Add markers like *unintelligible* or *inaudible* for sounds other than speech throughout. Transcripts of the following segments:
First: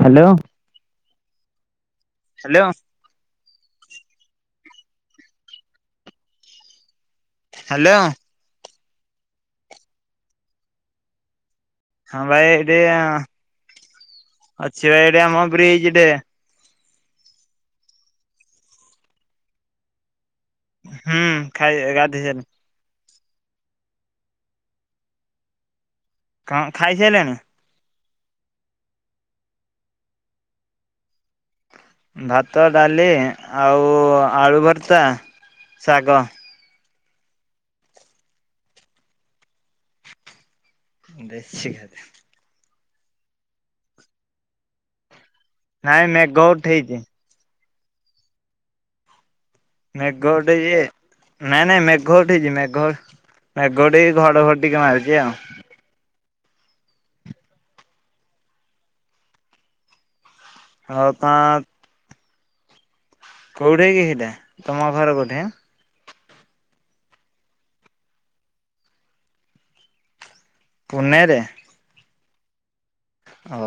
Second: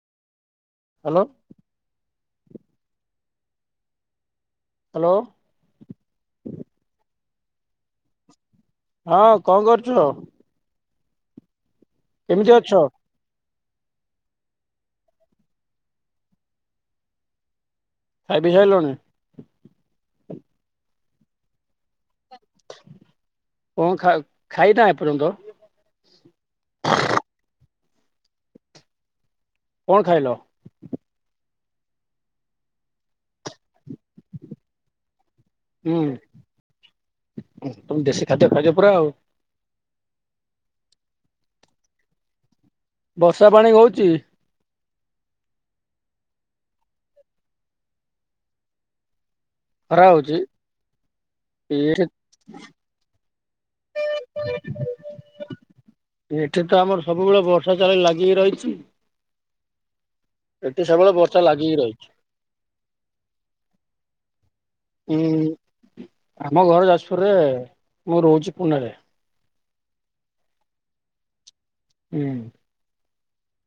Hello! Hello! Hello! Hello! Hello! ହଁ କଣ କରୁଛ? ହଁ ଭାଇ କେମିତି ଅଛ? ଏଠି ଇଁ ଅଛି, ଭାଇ ଏଠି ଆମ ବ୍ରିଜଟେ। ଖାଇ ପିଇ ସାଇଲୁଣି? ହୁଁ ଖାଇ ଗାଧୋଇ ସାରଲି। କଣ ଖା ଖାଇନା ଏପର୍ଯ୍ୟନ୍ତ? କଣ ଖାଇସାଇଲଣି? କଣ ଖାଇଲ? ଭାତ, ଡାଲି ଆଉ ଆଳୁଭର୍ତା, ଶାଗ। ଉ- ତମେ ଦେଶୀ ଖାଦ୍ୟ ଖାଇଛ। ପୁରା ଆଉ। ଦେଶୀ ଖାଦ୍ୟ! ବର୍ଷା ପାଣି ହଉଛି? ନାଇଁ ମେଘ ଉଠେଇଚି। ଖରା ନାଇଁ ହଉଛି ଗୋଟେ ଯେ ନାଇଁ ନାଇଁ ଏଠି ମେଘଉଠେଇଚି, ମେଘ! ମେଘ ଉଠେଇକି ଘଡ଼ଘଡ଼ି ଟିକେ ମାରୁଛି ଆଉ। ଏଠି ତ ଆମର ସବୁବେଳେ ବର୍ଷା ଚାଳି ଲାଗିିକି ରହିଛି। ଏଠି ଆଉ ସେବୁବେଳେ ତ ବର୍ଷା ଲାଗିକି ରହିଚି। କୋଉଠି କି ସେଇଟା? ତମ ଘରେ ଉଁ ପଟେ ହାଁ? ଆମ ଘର ଯାଜପୁରରେ ଆଉ। ମୁଁ ରହୁଚି ପୁନରେ। ପୁନେ ରେ? ଆଜ୍ଞା। ଓ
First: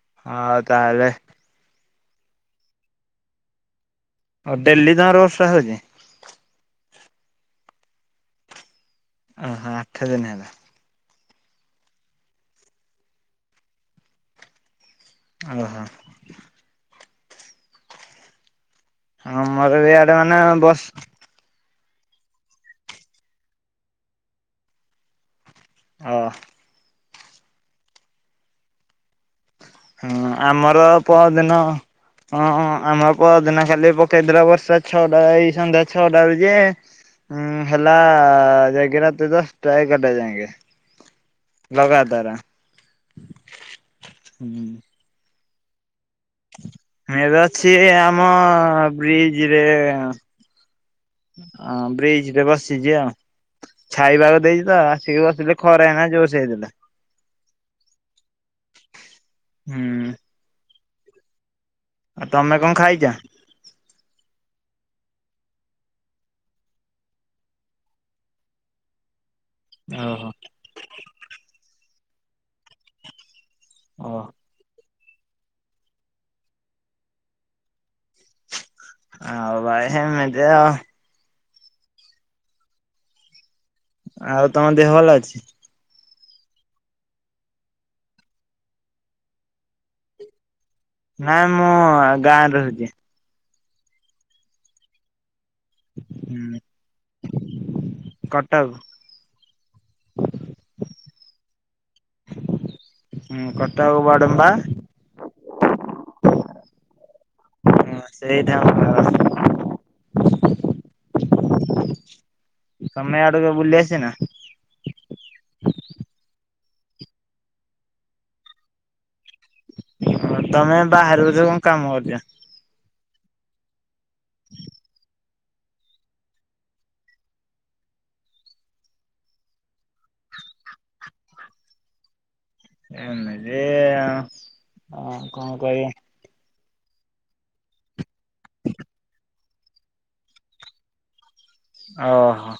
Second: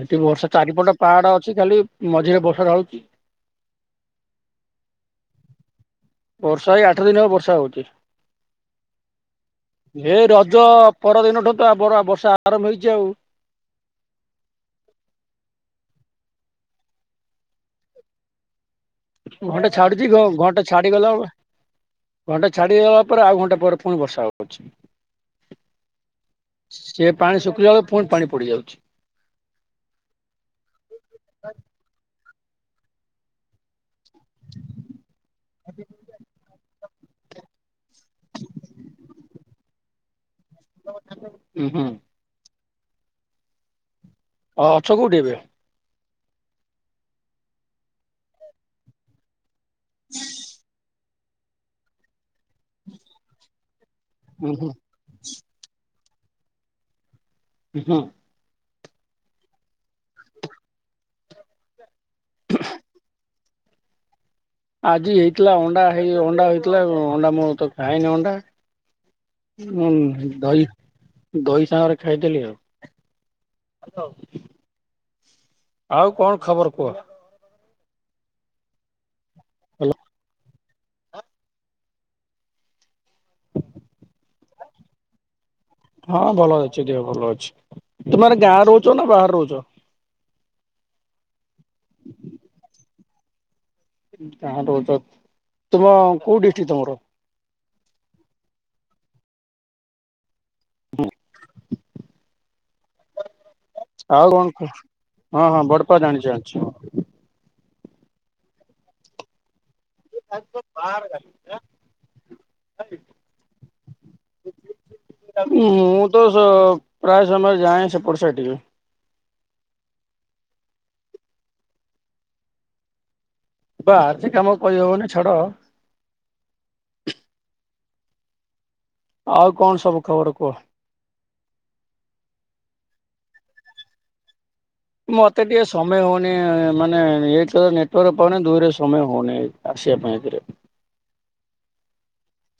ଏମତି ବର୍ଷା ଆଉ ଚାରିପଟ ତାହେଲେ ପାହାଡ ଅଛି, ଖାଲି ମଝିରେ ବର୍ଷା ଢାଳୁଚି। ଆଉ ଡେଲଲି ତମରବର୍ଷା ହଉଚି? ବର୍ଷା ଏଇ ଆଠ ଦିନ ବର୍ଷା ହଉଚି। ଓହୋ ଆଠ ଦିନ ଏ ହେଲା ରଜ ପରଦିନ ଠୁ ତ ବର ବର୍ଷା ଆରମ୍ଭ ହେଇଚି ଆଉ। ଓ ହୋ। ଘଣ୍ଟା ଆମର ବି ଛାଡୁଚି ଇଆଡେ ମାନେ ଘଣ୍ଟା ବସ ଛାଡିଗଲା ଆ। ଘଣ୍ଟା ଛାଡିଦଲା ପରେ ଆଉ ଘଣ୍ଟା ପରେ ପୁଣି ବର୍ଷା ହଉଚି। ଓଃ। ସେ ପାଣି ଶୁଖିଲା ବେଳେ ପୁଣି ପାଣି ପଡିଯାଉଚି। ହଁ ଆମର ପଅର ଦିନ ହ ଆମର ପଅର ଦିନ ଖାଲି କେଦ୍ର ବର୍ଷା ଛଅଟା ଏଇ ସନ୍ଧ୍ୟା ଛଅଟା ବେଳେ ଯେ ଉଁ ହେଲା ଜାଗିରା ତେ ଦଶ ଟା ଏଗାର ଟେ ଯାଏକେ। ହୁଁ ହୁଁ। ଅ ଅଛ କୋଉଠି ଏବେ? ମୁ ଏବେ ଅଛି ଆମ ବ୍ରିଜ ରେ ହଁ ବ୍ରିଜ। ଏ ବସିଚି ଆଉ, ଛାଇପାଗ ଉଁ ହୁଁ ଦେଇଚି ତ ଆସିକି ବସିଲେ ଖରା ହେଇନା *unintelligible* ହଁ। ହୁଁ। ଆଉ ତମେ କଣ ଖାଇଚ? ଆଜି ହେଇଥିଲା ଅଣ୍ଡା ହେଇ ଅଣ୍ଡା ହେଇଥିଲା। ଅଣ୍ଡା ମୁତ ଖାଏନି ଅଣ୍ଡା। ଉଁ ଓହୋ ଦହି ଦହି ସାଙ୍ଗରେ ଖାଇଦେଲି ଓ ଆଉ। ଆଉ କଣ ଖବର କୁହ? ଆଉ ଭଲ ଭାଇ ଏମିତି ଆ। ଆଉ ତମ ଦେହ ଭଲ ଅଛି? ହଁ ଭଲ ଅଛି। ଦେହ ଭଲ ଅଛି। ତୁମର ଗାଁ ରହୁଚ ନା ବାହରେ ରହୁଚ? ନାଇଁ ମୁଁ ଗାଁରେ ରହୁଚି। ଗାଁରେ ରହୁଚ। ତୁମ କୋଉ ହୁଁ ଡିଷ୍ଟ୍ରିକ୍ଟ ତମର? କଟକ। ହଁ। ହୁଁ କ ଆଉ କଣ କୁହ। ହଁ ହଁ ବଡପା ଜାଣିଚି ଜାଣିଚି। ହଁ ସେଇଟା ଆମ *unintelligible* *unintelligible* ସମୟ ଆଡକୁ ବୁଲି ଆସି ନା ମୁଁ ତ ସ ପ୍ରାୟ ସମୟ ଯାଏ ସେପଟ ସେଠିକ। ହ ତମେ ବାହାରୁଚ କଣ କାମ ଅଛି ଆ ବା ଆଜି କାମ କରିହଉନି ଛାଡ଼। ଆଉ କଣ ସବୁ ଖବର କୁହ? ଏମିତି ଆ ମତେ ଟିକେ ସମୟ ହଉନି ମାନେ ଏଇ ନେଟୱାର୍କ ପାଉନି ଦୁଇରେ ସମୟ ହଉନାଇ ଆସିବା ପାଇଁ ଏଥିରେ। ଓ ହୋ।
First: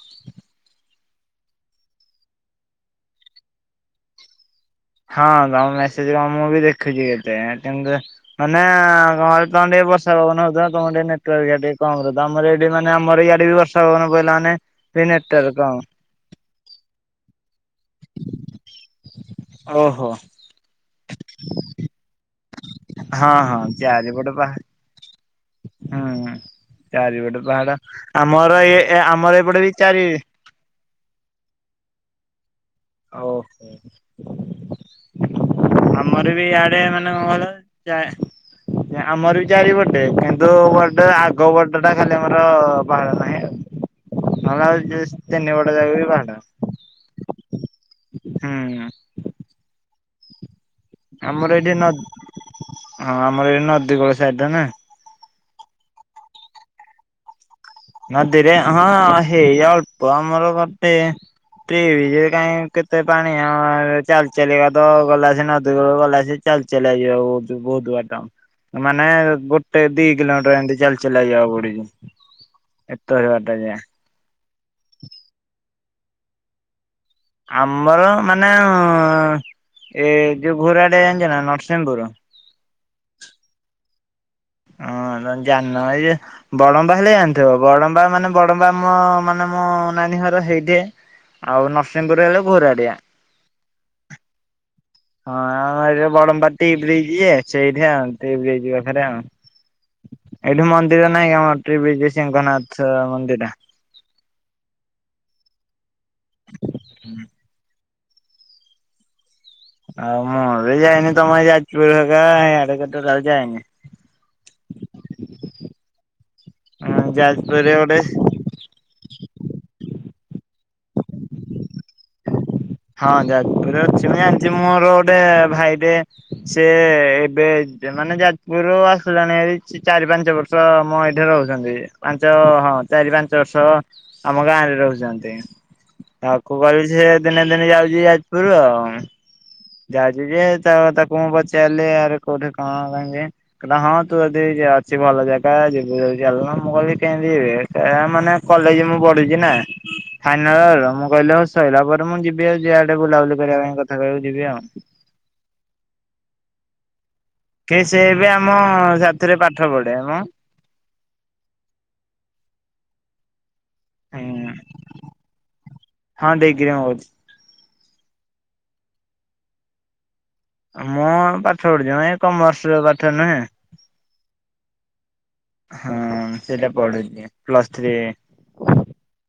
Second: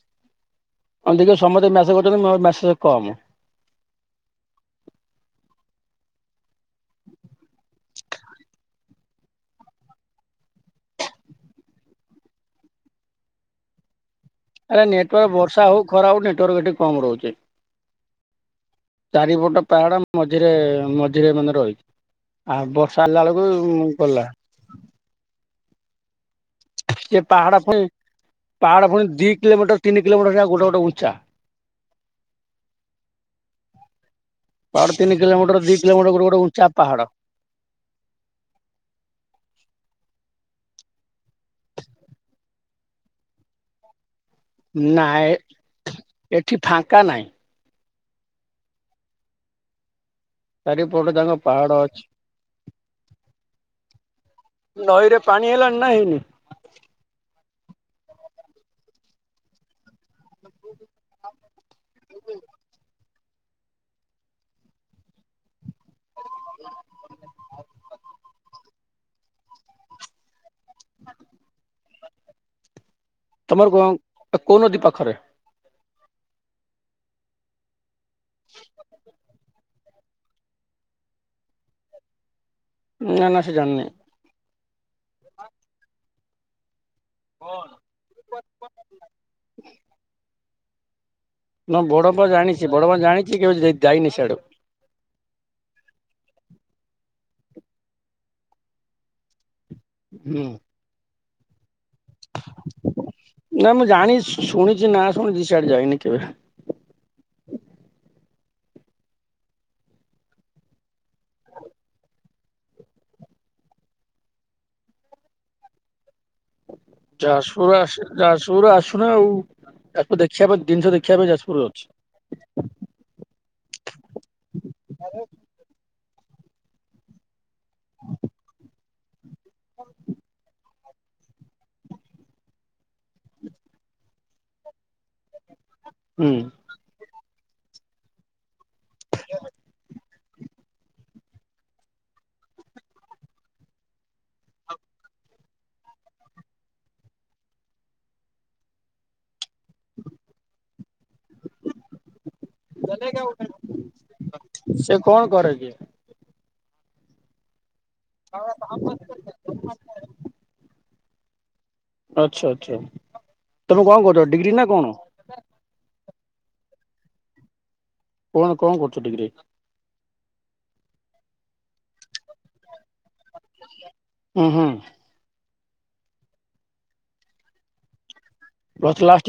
ଆ ଦେଖିବା ସମସ୍ତେ ମେସେଜ କରୁଛନ୍ତି ମୋ ମେସେଜ କମ୍ ହଁ ତମ ମେସେଜ କମ ମୁଁ ବି ଦେଖୁଛି କେତେ ମାନେ ଘରେ ତମେ ଟି ବର୍ଷା ପବନ ହଉ ତମେଟ ଟିକେ କମ ରହୁ ଆମର ଏଠି ମେ ଆମର ଇଆଡେ ବି ବର୍ଷାପବନ ଆରେ ନେଟୱାର୍କ ବର୍ଷା ହଉ ଖରା ହଉ ନେଟୱର୍କ ଏଠ କମ ରହୁଛି। ଚାରିପଟ ପାହାଡ ଓହୋ ମଝିରେ ମଝିରେ ମାନେ ରହିଲୁ। ଆଉ ବର୍ଷା ହେଲା ବେଳକୁ ଗଲା ହୁଁ ହୁଁ। ସେ ଚାରିପଟେ ପାହାଡ। ପୁଣି ଆମର ଇ ପାହାଡ ଆମର ଏପଟେ ବି ଚାରି ଚା ଓହୋ ପାହାଡ ତିନି କିଲୋମିଟର ଦି କିଲୋମିଟର ଗୋଟେ ଆମର ଗୋଟେ ବି ଉଞ୍ଚା ଇଆଡେ ପାହାଡ। ମାନେ କଣ କ ଯାଏ ଆମର ବି ଚାରିପଟେ ବଡ ଆଗ ପଟଟା ଖାଲି ଆମର ପାହାଡ ନାହିଁ। ନ ହେଲେ ନାଇଁ ତିନି ପଟ ଯାକ ବି ଏଠି ଫାଙ୍କା ନାହିଁ ପାହାଡ- ହୁଁ ହୁଁ। ଚାରିପଟେ ତାଙ୍କ ଆମର ପାହାଡ ଏଇଠି ଅଛି ନଦୀ ହଁ ଆମର ଏଇି ନଦୀକୂଳ ସାଇଡ ନା ନଈରେ ପାଣି ଆଇଲାନି ନାଇଁ? ନଦୀରେ ହଁ ହେଇଯିବ- ଅମରାବତୀ *unintelligible* ପାଣି ଆ ଚାଲି ଚାଲି କାତ ଗଲା ସେ ନ- ଗଲା ଯେ ଚାଲି ଚାଲି ଯିବାକୁ ବହୁତାର ଟ ମାନେ ଗୋଟେ ଦି କିଲୋମିର ଏ ଚାଲି ଚାଲିଯିବାକୁ ପଡୁଛି। ଏତେ ବାଟ ତମର ଯାଏ। କ କଉ ନଦୀ ପାଖରେ? ଆମର ମାନେ ହଁ- ଏ ଯୋଉ ଘୋଡା ଡ୍ୟାମ ଜାଣିଛ ନା ନରସିଂହପୁର। ନା ନା ସେ ଜାନିନାଇଁ। ହଁ ଜ ଜାନ ଭାଇ ଓ ବା ହେିଲ ଜାଣିଥିବ ବଡମ୍ବା ମାନେ ବଡମ୍ବା ଆମ ମାନେ ମୋ ନାନୀ ଘର ହେଇଥେ। ହ ବଡପୁଅ ଜାଣିଛି ବଡପୁଅ ଜାଣିଛି କେଉ ଯାଇନି ଆଡୁ। ହଁ ଆମ ଏଠି ବଡମ୍ବା ଟି ବ୍ରିଜ୍ ଯେ ସେଇଠି ଆଉ ଯାଇ ପାଖରେ ଆଉ ହୁଁ ଏଇଠୁ ମନ୍ଦିର ନାଇଁ ଆମର। ତ୍ରି ବିଜୟସିିଂଙ୍କନାଥ ମନ୍ଦିର ନା ମୁଁ ଜାଣି ଶୁଣିଛି ନା ଶୁଣିଛି ସିଆଡେ ଯାଇନି କେବେ ହୁଁ ଆଉ ମୁଁ ବି ଯାଇନି ତମେ ଯାଜପୁର ହେ ଆଡେ କେ ଯାଇନି। ହଁ ଯାଜପୁରରେ ଯାଜୁର ଗୋଟେ ଆସ ଯାଜୁର ଆସୁନା ଆଉ? ଦେଖିବା ପାଇଁ ଜିନିଷ ଦେଖିବା ପାଇଁ ଯାଜପୁରରେ ଅଛି। ହଁ *unintelligible* ଅଛି ମୁଁ ଜାଣିଛି ମୋର ଗୋଟେ ଭାଇଟେ ସେ ଏବେ ମାନେ ଯାଜପୁରରୁୁ ଆସିଲାଣି ଚାରି ପାଞ୍ଚ ବର୍ଷ ଆମ ଏଇଠି ରହୁଛନ୍ତି ପାଞ୍ଚ ହଁ ଚାରି ପାଞ୍ଚ ବର୍ଷ ଆମ ଗାଁରେ ରହୁଛନ୍ତି। ତାକୁ କହିଲି ସେ ଦିନେ ଦିନେ ଯାଉଛି ଯାଜପୁରରୁ ଆଉ ଯା ଯ ଯେ ତା ତାକୁ ମୁଁ ପଚାରିଲେ ଆ କୋଉଠି କଣ କ ହଁ ତୁ ଯଦି ଯ ଅଛି ଭଲ ଭଲ ଜାଗା ଯିବୁ ଯଲ ମୁଁ କହିଲି କେମତି ମାନେ କଲେଜ ମୁଁ ପଢୁଛି ନା। ଫାଇନାଲର ମୁଁ କ ସଇଲା ପରେ ମୁଁ ଯିବି ଆଉ ଯିଆଡେ ବୁଲାବୁଲି ହୁଁ କରିବା ପାଇଁ କଥା କହକୁ ଯିବି ଆଉ। ସେ କଣ କରେ କି କି ସେ ବି ଆମ ସାଥିରେ ପାଠ ପଢେମ। ଆଚ୍ଛା ଆଚ୍ଛା ତମେ କଣ କହୁଛ ହୁଁ ଡିଗ୍ରୀ ନା କଣ? ହଁ ଡିଗ୍ରୀ ମୁଁ *unintelligible* କଣ କଣ କରୁଛ ଡିିକ୍ରୀ? ମୁଁ ପାଠ ପଢିଛି ଏ କମର୍ସ ନୁହେଁ ହୁଁ ହୁଁ। ହଁ ସେଟା ପଢୁଛି ପ୍ଲସ୍ ଥ୍ରୀ। ପ୍ଲସ ଲାଷ୍ଟ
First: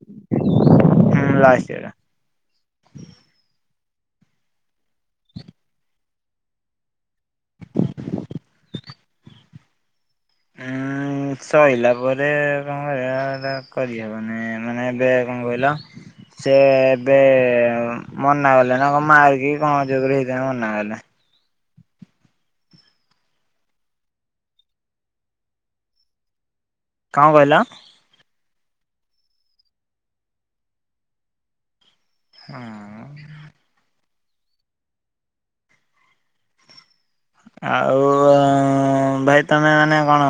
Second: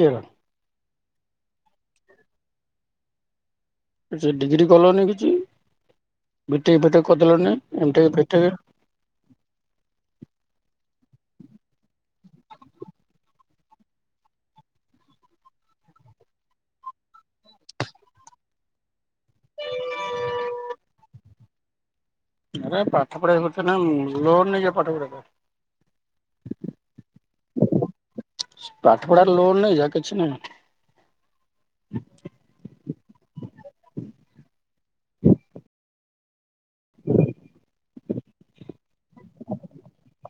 ହୁଁ ଲସ୍ ହେଲଗଲା। ସେ ଡିଗ୍ରୀ କଲନି କିଛି। ବି ଟେକ୍ ଫି ଟେକ୍ କର ଦେଲେନି ଏମ୍ ଟେକେ ଫେ ଟେକେ। ହଁ। ହୁଁ ସଇଲା ପରେ କଣ ହେଲା ନା କରିହବନି ମାନେ ଏବେ କଣ କହିଲ ସେ ଏବେ ମନା କଲେ ନା କଣ *unintelligible* କଣ ଯୋଗୁରୁ ହେଇଥାନ୍ତା ମନା କଲେ। ଆରେ ପାଠ ପଢିବା କଥା ନା ଲୋନ ନେଇଯା ପାଠ ପଢିବା ପାଇଁ। କଣ କହିଲ? ପାଠ ପଢାରେ ଲୋନ ନେଇଯା କିଛି ନାହିଁ। ହୁଁ। ହୁଁ ଆଉ ଭାଇ ତମେ ମାନେ କଣ